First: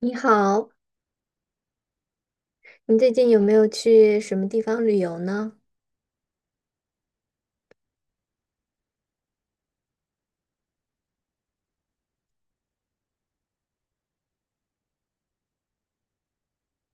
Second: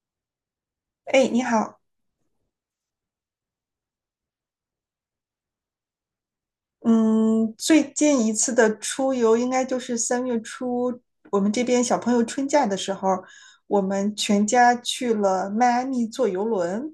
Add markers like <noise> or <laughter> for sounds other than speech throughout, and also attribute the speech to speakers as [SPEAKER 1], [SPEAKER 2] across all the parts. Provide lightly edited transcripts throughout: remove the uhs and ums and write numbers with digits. [SPEAKER 1] 你好，
[SPEAKER 2] 哎，你好，
[SPEAKER 1] 你最近有没有去什么地方旅游呢？
[SPEAKER 2] 嗯，最近一次的出游应该就是3月初，我们这边小朋友春假的时候，我们全家去了迈阿密坐游轮。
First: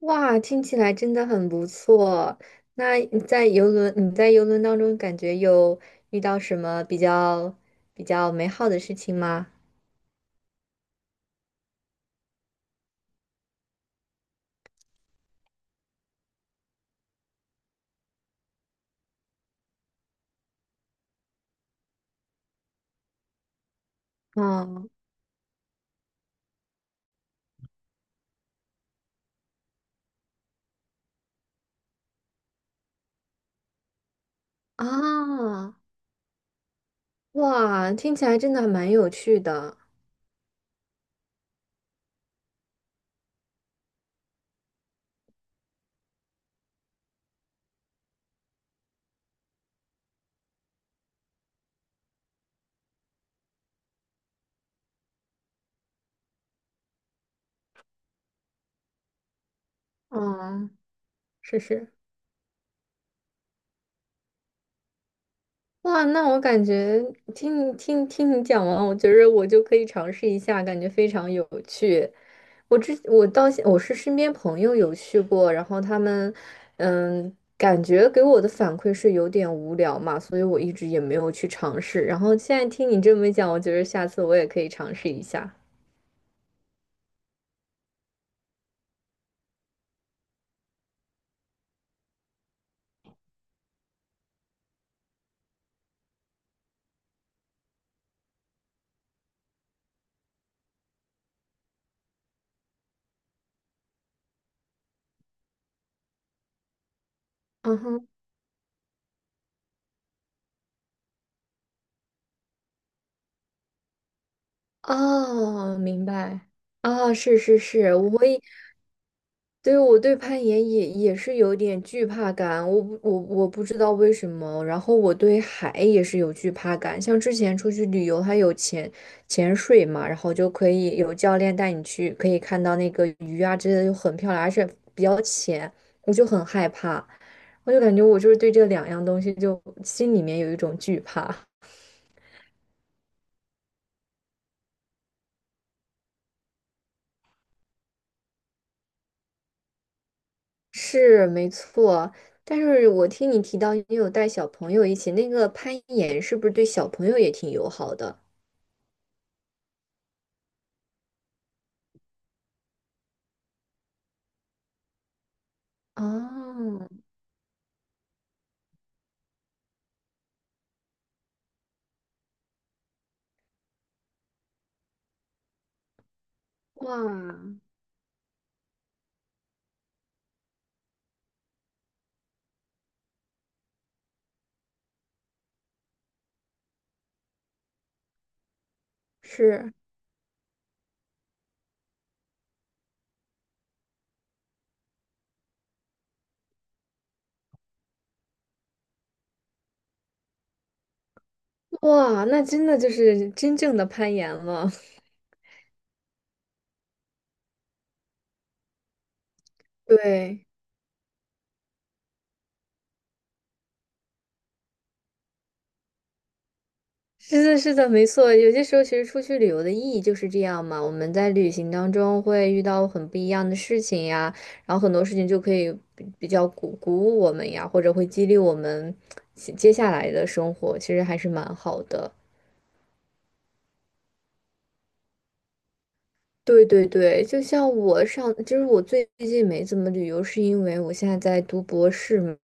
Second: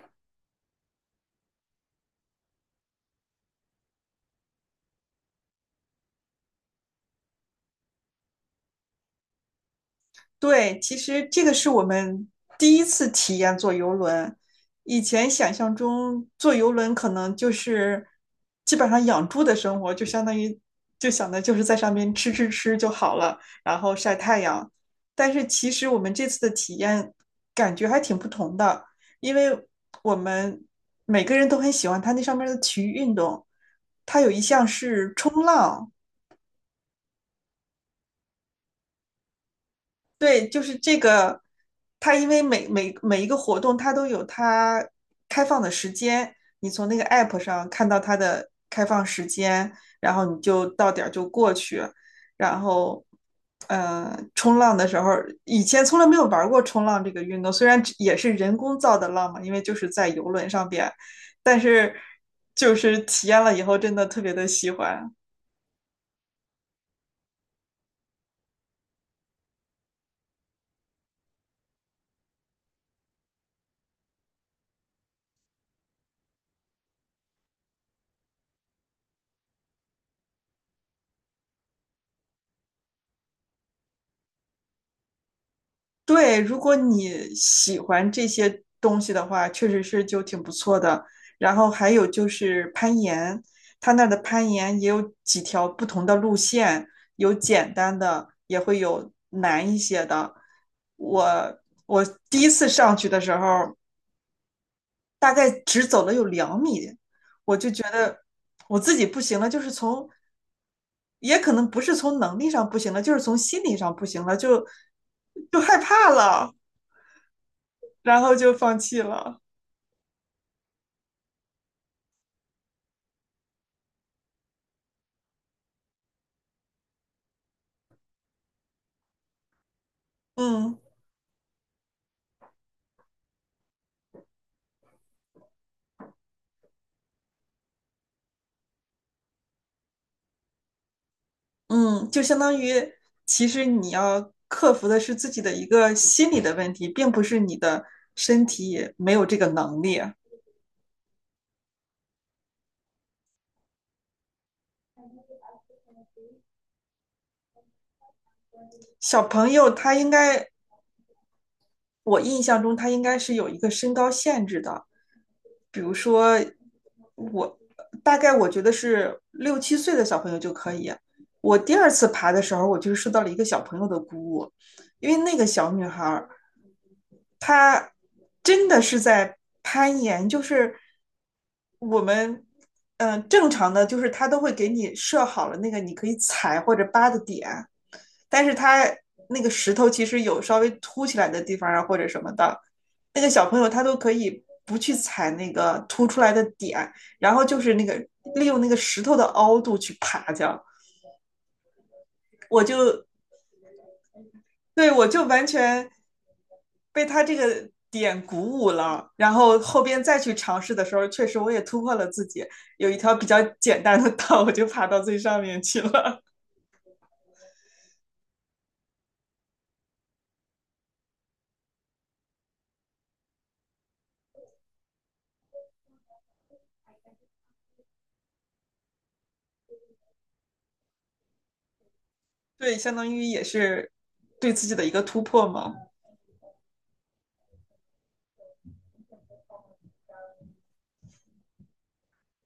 [SPEAKER 1] 哇，听起来真的很不错。那你在游轮，你在游轮当中感觉有遇到什么比较美好的事情吗？
[SPEAKER 2] 对，其实这个是我们第一次体验坐游轮。以前想象中坐游轮可能就是基本上养猪的生活，就相当于就想的就是在上面吃吃吃就好了，然后晒太阳。
[SPEAKER 1] 哦
[SPEAKER 2] 但是其实我们这次的体验感觉还挺不同的，因为我们每个人都很喜欢它那上面的体育运动，它有一项是冲
[SPEAKER 1] 啊，
[SPEAKER 2] 浪，
[SPEAKER 1] 哇，听起来真的还蛮有趣的。
[SPEAKER 2] 对，就是这个，它因为每一个活动，它都有它开放的时间，你从那个 app 上看到它的开放时间，然后你就到点儿就过去，然后，冲浪的时候，以前从来没有玩过冲浪这个运动，虽然只也是人工造的浪嘛，因为就是在游轮上
[SPEAKER 1] 嗯，
[SPEAKER 2] 边，但
[SPEAKER 1] 是是。
[SPEAKER 2] 是就是体验了以后，真的特别的喜欢。
[SPEAKER 1] 哇，那我感觉听你讲完，我觉得我就可以尝试一下，感觉非常有趣。我之我到现我是身边朋友有去过，然后他们，嗯，感觉给我的反馈是有点无聊嘛，所以我一直也没有去尝试。然后现在听你这么一讲，我觉得下次我也可以尝试一下。
[SPEAKER 2] 对，如果你喜欢这些东西的话，确实是就挺不错的。然后还有就是攀岩，它那儿的攀岩也有几条不同的路线，有简单的，也会有难一些的。我我第一次上去的时候，大概只走了有2米，我就
[SPEAKER 1] 嗯
[SPEAKER 2] 觉
[SPEAKER 1] 哼，
[SPEAKER 2] 得我自己不行了，就是从，也可能不是从能力上不行了，就是从心理上不行了，就
[SPEAKER 1] 哦，
[SPEAKER 2] 害
[SPEAKER 1] 明
[SPEAKER 2] 怕
[SPEAKER 1] 白。
[SPEAKER 2] 了。
[SPEAKER 1] 啊，是是是，
[SPEAKER 2] 然
[SPEAKER 1] 我
[SPEAKER 2] 后
[SPEAKER 1] 也
[SPEAKER 2] 就放弃了。
[SPEAKER 1] 对，我对攀岩也是有点惧怕感，我不知道为什么。然后我对海也是有惧怕感，像之前出去旅游，它有潜水嘛，然后就可
[SPEAKER 2] 嗯
[SPEAKER 1] 以有教练带你去，可以看到那个鱼啊之类的，就很漂亮，而且比较浅，我就很害怕，我就感觉我就是对这两样东西就心里面有一种惧怕。
[SPEAKER 2] 嗯，就相当于其实你要克服的是自己的一个心理的问题，并不是你的身体没有这个能力。
[SPEAKER 1] 是，没错。但是我听你提到你有带小朋友一起，那个攀岩是不是对小朋友也挺友好的？
[SPEAKER 2] 小朋友他应该，我印象中他应该是有一个身高限制的，比如说
[SPEAKER 1] 哦，
[SPEAKER 2] 我大概我觉得是六七岁的小朋友就可以。我第二次爬的时候，我就受到了一个小朋友的鼓舞，因为那个小女孩
[SPEAKER 1] 哇，
[SPEAKER 2] 她真的是在攀岩，就是我们正常的，就是她都会给你设好了那个你可以踩或者扒的点，但是她那个
[SPEAKER 1] 是，
[SPEAKER 2] 石头其实有稍微凸起来的地方啊或者什么的，那个小朋友他都可以不去踩那个凸出来的点，然后就是那个利用那个石头的凹度去爬这样。
[SPEAKER 1] 哇，那
[SPEAKER 2] 我
[SPEAKER 1] 真的就
[SPEAKER 2] 就
[SPEAKER 1] 是真正的攀岩了。
[SPEAKER 2] 对，
[SPEAKER 1] <laughs>
[SPEAKER 2] 我就完全被他这个点鼓舞了，然后后边再去
[SPEAKER 1] 对，
[SPEAKER 2] 尝试的时候，确实我也突破了自己，有一条比较简单的道，我就爬到最上面去了。
[SPEAKER 1] 是的，是的，没错。有些时候，其实出去旅游的意义就是这样嘛。我们在旅行当中会遇到很不一样的事情呀，然后很多事情就可以比较鼓舞我们呀，或者会激励我们接下来的生活，其实还是蛮好的。
[SPEAKER 2] <laughs> 对，相当于也是对自己的一个突破嘛。
[SPEAKER 1] 对对对，就是我最近没怎么旅游，是因为我现在在读博士嘛。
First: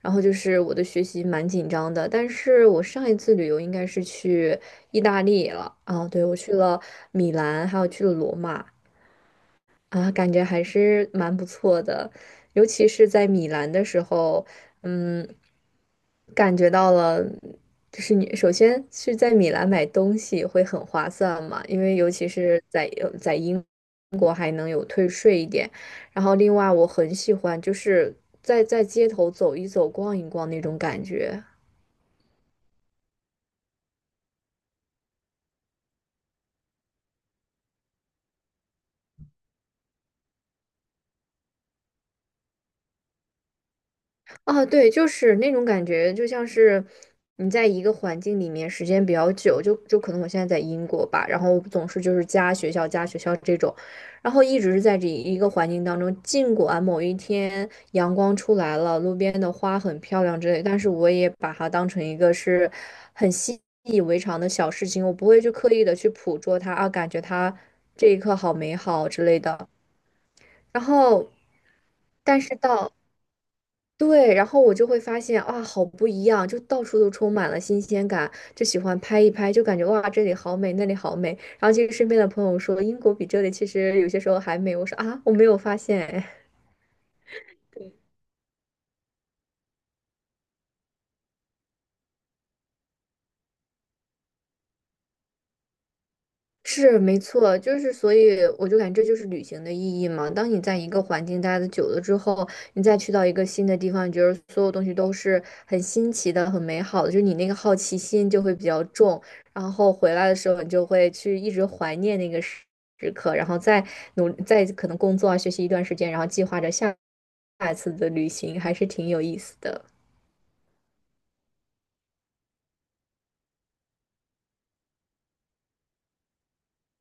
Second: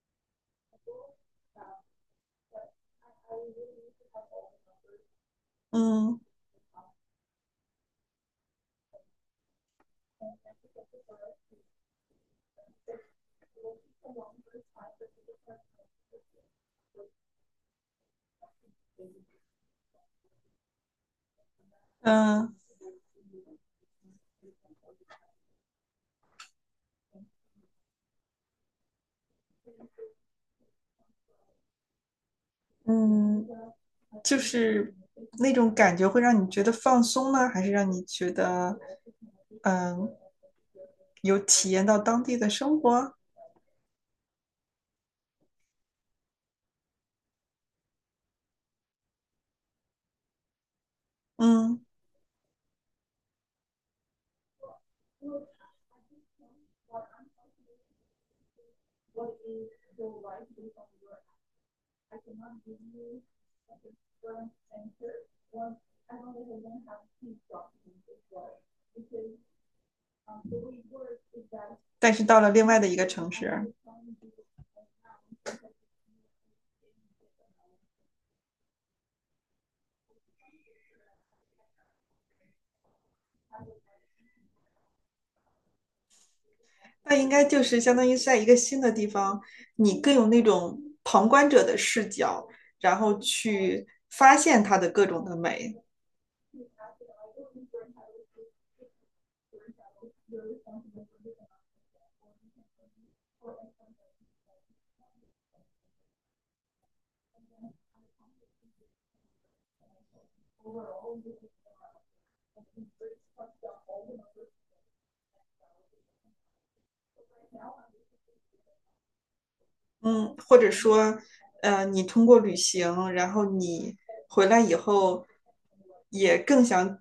[SPEAKER 1] 然后就是我的学习蛮紧张的，但是我上一次旅游应该是去意大利了啊，
[SPEAKER 2] 嗯
[SPEAKER 1] 对，我去了米兰，还有去了罗马，啊，感觉还是蛮不错的，尤其是在米兰的时候，嗯，感觉到了，就是你首先是在米兰买东西会很划算嘛，因为尤其
[SPEAKER 2] 嗯
[SPEAKER 1] 是在英国还能有退税一点，然后另外我很喜欢就是在街头走一走、逛一逛那种感觉。
[SPEAKER 2] 嗯，就是那种感觉会让你觉得放松呢，还是让你觉得嗯有体验到当地的生活？
[SPEAKER 1] 哦，对，就是那种感觉，就像是你在一个环境里面时间比较久，就可能我现在在英国吧，然后
[SPEAKER 2] 嗯，
[SPEAKER 1] 总是就是家学校家学校这种，然后一直是在这一个环境当中，尽管某一天阳光出来了，路边的花很漂亮之类，但是我也把它当成一个是很习以为常的小事情，我不会去刻意的去捕捉它啊，感觉它这一刻好美好之类的，然后
[SPEAKER 2] 但是到
[SPEAKER 1] 但
[SPEAKER 2] 了
[SPEAKER 1] 是
[SPEAKER 2] 另外的
[SPEAKER 1] 到。
[SPEAKER 2] 一个城市，
[SPEAKER 1] 对，然后我就会发现哇，好不一样，就到处都充满了新鲜感，就喜欢拍一拍，就感觉哇，这里好美，那里好美。然后其实身边的朋友说，英国比这里其实有些时候还美，我说啊，我没有发现。
[SPEAKER 2] 那应该就是相当于在一个新的地方，你更有那种旁观者的视角，然后去发现它的各种的美。
[SPEAKER 1] 是没错，就是所以我就感觉这就是旅行的意义嘛。当你在一个环境待的久了之后，你再去到一个新的地方，你觉得所有东西都是很新奇的、很美好的，就是你那个好奇心就会比较重，然后回来的时候你就会去一直怀念那个时刻，然后再可能工作啊、学习一段时间，然后计划着下一次的旅行，还是挺有意思的。
[SPEAKER 2] 嗯，或者说，你通过旅行，然后你回来以后，也更想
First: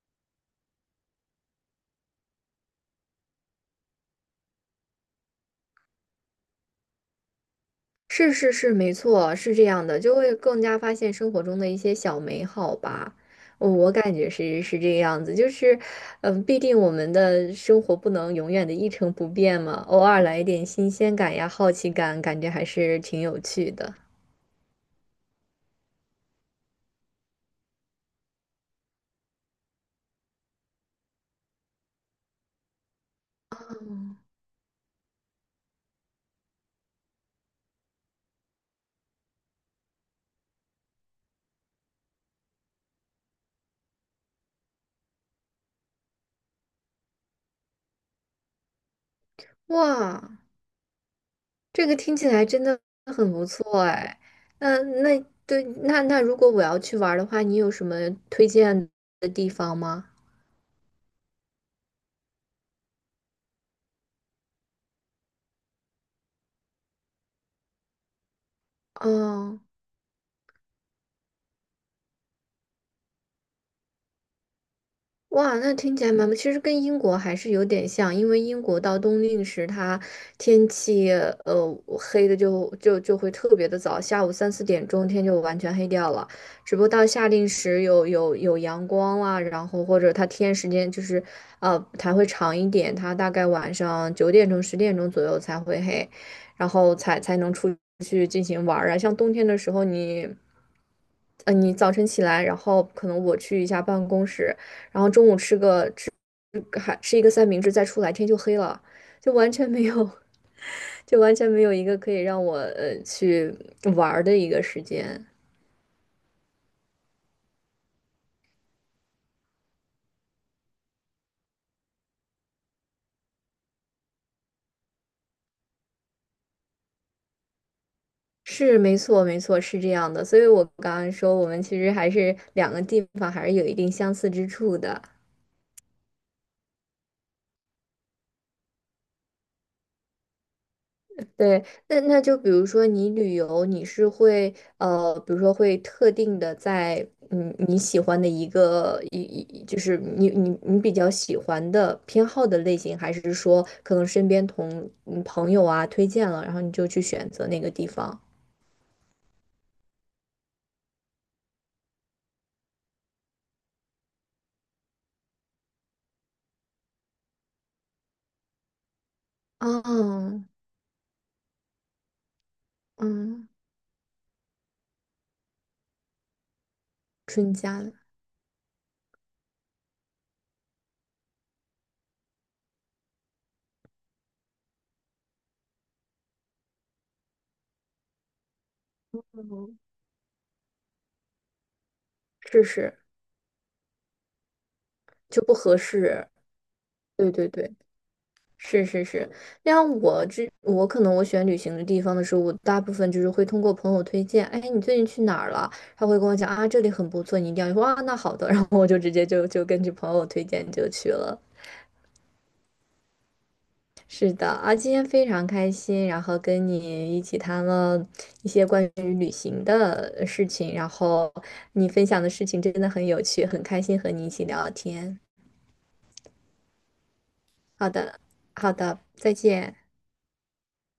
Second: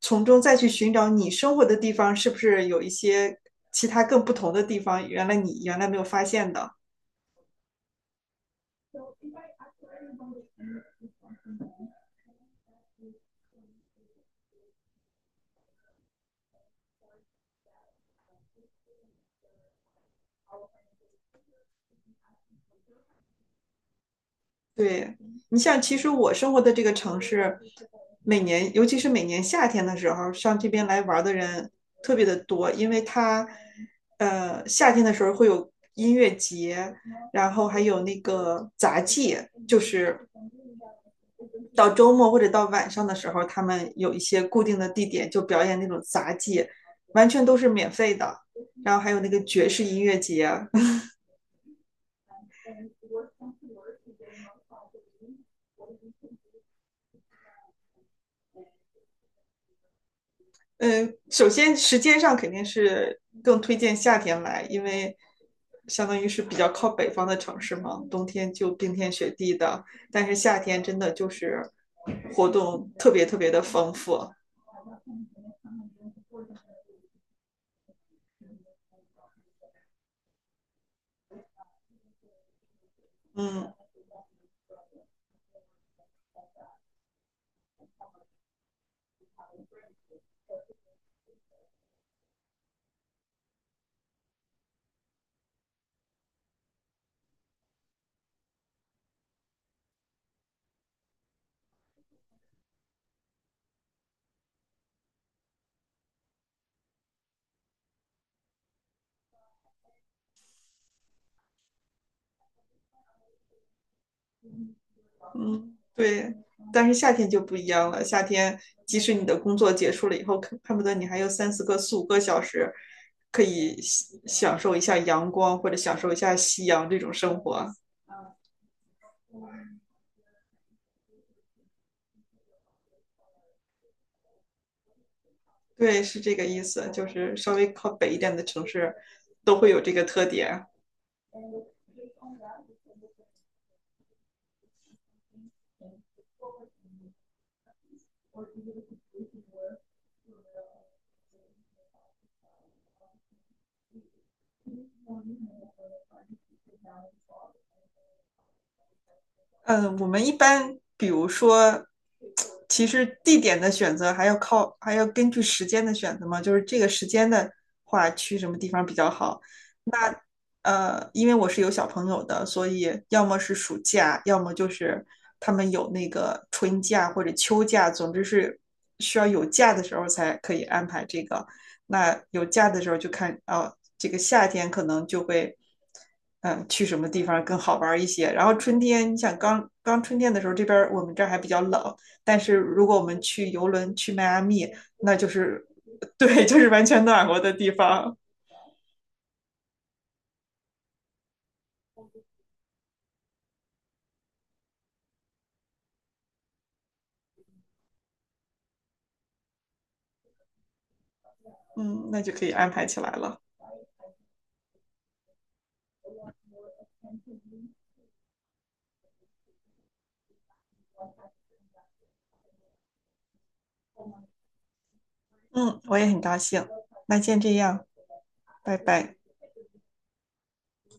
[SPEAKER 2] 从中再去寻找你生活的地方是不是有一些其他更不同的地方，原来你原来没有发现的。
[SPEAKER 1] 是是是，没错，是这样的，就会更加发现生活中的一些小美好吧。我感觉是这个样子，就是，嗯，毕竟我们的生活不能永远的一成不变嘛，偶尔来一点新鲜感呀、好奇感，感觉还是挺有趣的。
[SPEAKER 2] 对，你像其实我生活的这个城市，每年尤其是每年夏天的时候，上这边来玩的人特别的多，因为它，夏天的时候会有音乐节，然后还有那个杂技，就是到周末或者到晚上的时候，他们有一些固定的地点就表演那种杂技，完全都是免费的。然后还有那个爵士音乐
[SPEAKER 1] 哇，
[SPEAKER 2] 节，
[SPEAKER 1] 这个听起来真的很不错哎。那对，那如果我要去玩儿的话，你有什么推荐的地方吗？
[SPEAKER 2] 嗯，首先时间上肯定是更推荐夏天来，因为相当于是比较靠北方的城市嘛，冬天就冰天雪地
[SPEAKER 1] 嗯。
[SPEAKER 2] 的，但是夏天真的就是活动特别特别的丰富，
[SPEAKER 1] 哇，那听起来蛮不，其实跟英国还是有点像，因为英国到冬令时，它天气黑的就会特别
[SPEAKER 2] 嗯。
[SPEAKER 1] 的早，下午三四点钟天就完全黑掉了。只不过到夏令时有阳光啦，然后或者它天时间就是它会长一点，它大概晚上九点钟十点钟左右才会黑，然后才能出去进行玩儿啊。像冬天的时候你。呃，你早晨起来，然后可能我去一下办公室，还吃一个三明治，再出来天就黑了，就完全没有，<laughs> 就完全没有一个可以让我去玩儿的一个时间。
[SPEAKER 2] 嗯，对，但是夏天就不一样了。夏天，即使你的工作结束了以后，可恨不得你还有三四个、四五个小时，可以享受一下阳光或者享受一下夕阳这种生活。
[SPEAKER 1] 是，没错，没错，是这样的。所以我刚刚说，我们其实还是两个地方还是有一定相似之处的。
[SPEAKER 2] 对，是这个意思，就是稍微靠北一点的城市都会有这个特点。
[SPEAKER 1] 对，那就比如说你旅游，你是会，比如说会特定的在嗯你喜欢的一个一一就是你比较喜欢的偏好的类型，还是说可能身边朋友啊推荐了，然后你就去选择那个地方？
[SPEAKER 2] 嗯，我们一般比如说，其实地点的选择还要靠，还要根据时间的选择嘛，就是这个时间的话，去什么地方比较好。
[SPEAKER 1] 啊
[SPEAKER 2] 因为我是有小朋友的，所以要么
[SPEAKER 1] 嗯，
[SPEAKER 2] 是暑假，要么就是他们有那个春假或者
[SPEAKER 1] 春
[SPEAKER 2] 秋
[SPEAKER 1] 假
[SPEAKER 2] 假，
[SPEAKER 1] 的，
[SPEAKER 2] 总之是需要有假的时候才可以安排这个。那有假的时候就看，哦，这个夏天可能就会，去什么地方更好玩一些。然后春天，你想刚
[SPEAKER 1] 嗯，
[SPEAKER 2] 刚春天的时候，这边儿我们这儿还比较冷，但是
[SPEAKER 1] 是
[SPEAKER 2] 如
[SPEAKER 1] 是
[SPEAKER 2] 果我们去游轮去迈阿密，那就
[SPEAKER 1] 就不
[SPEAKER 2] 是，
[SPEAKER 1] 合
[SPEAKER 2] <laughs>
[SPEAKER 1] 适，
[SPEAKER 2] 对，就是完全暖
[SPEAKER 1] 对
[SPEAKER 2] 和
[SPEAKER 1] 对
[SPEAKER 2] 的地
[SPEAKER 1] 对。
[SPEAKER 2] 方，
[SPEAKER 1] 是是是，那样我可能我选旅行的地方的时候，我大部分就是会通过朋友推荐，哎，你最近去哪儿了？他会跟我讲啊，这里很不错，你一定要去。哇，啊那好的，然后我就直接就根据朋友推荐就去了。
[SPEAKER 2] 嗯，那就可以安排起来了。
[SPEAKER 1] 是的啊，今天非常开心，然后跟你一起谈了一些关于旅行的事情，然后你分享的事情真的很有趣，很开心和你一起聊天。
[SPEAKER 2] 嗯，我也很高兴。那先这样，
[SPEAKER 1] 好的，好
[SPEAKER 2] 拜
[SPEAKER 1] 的，
[SPEAKER 2] 拜。
[SPEAKER 1] 再见。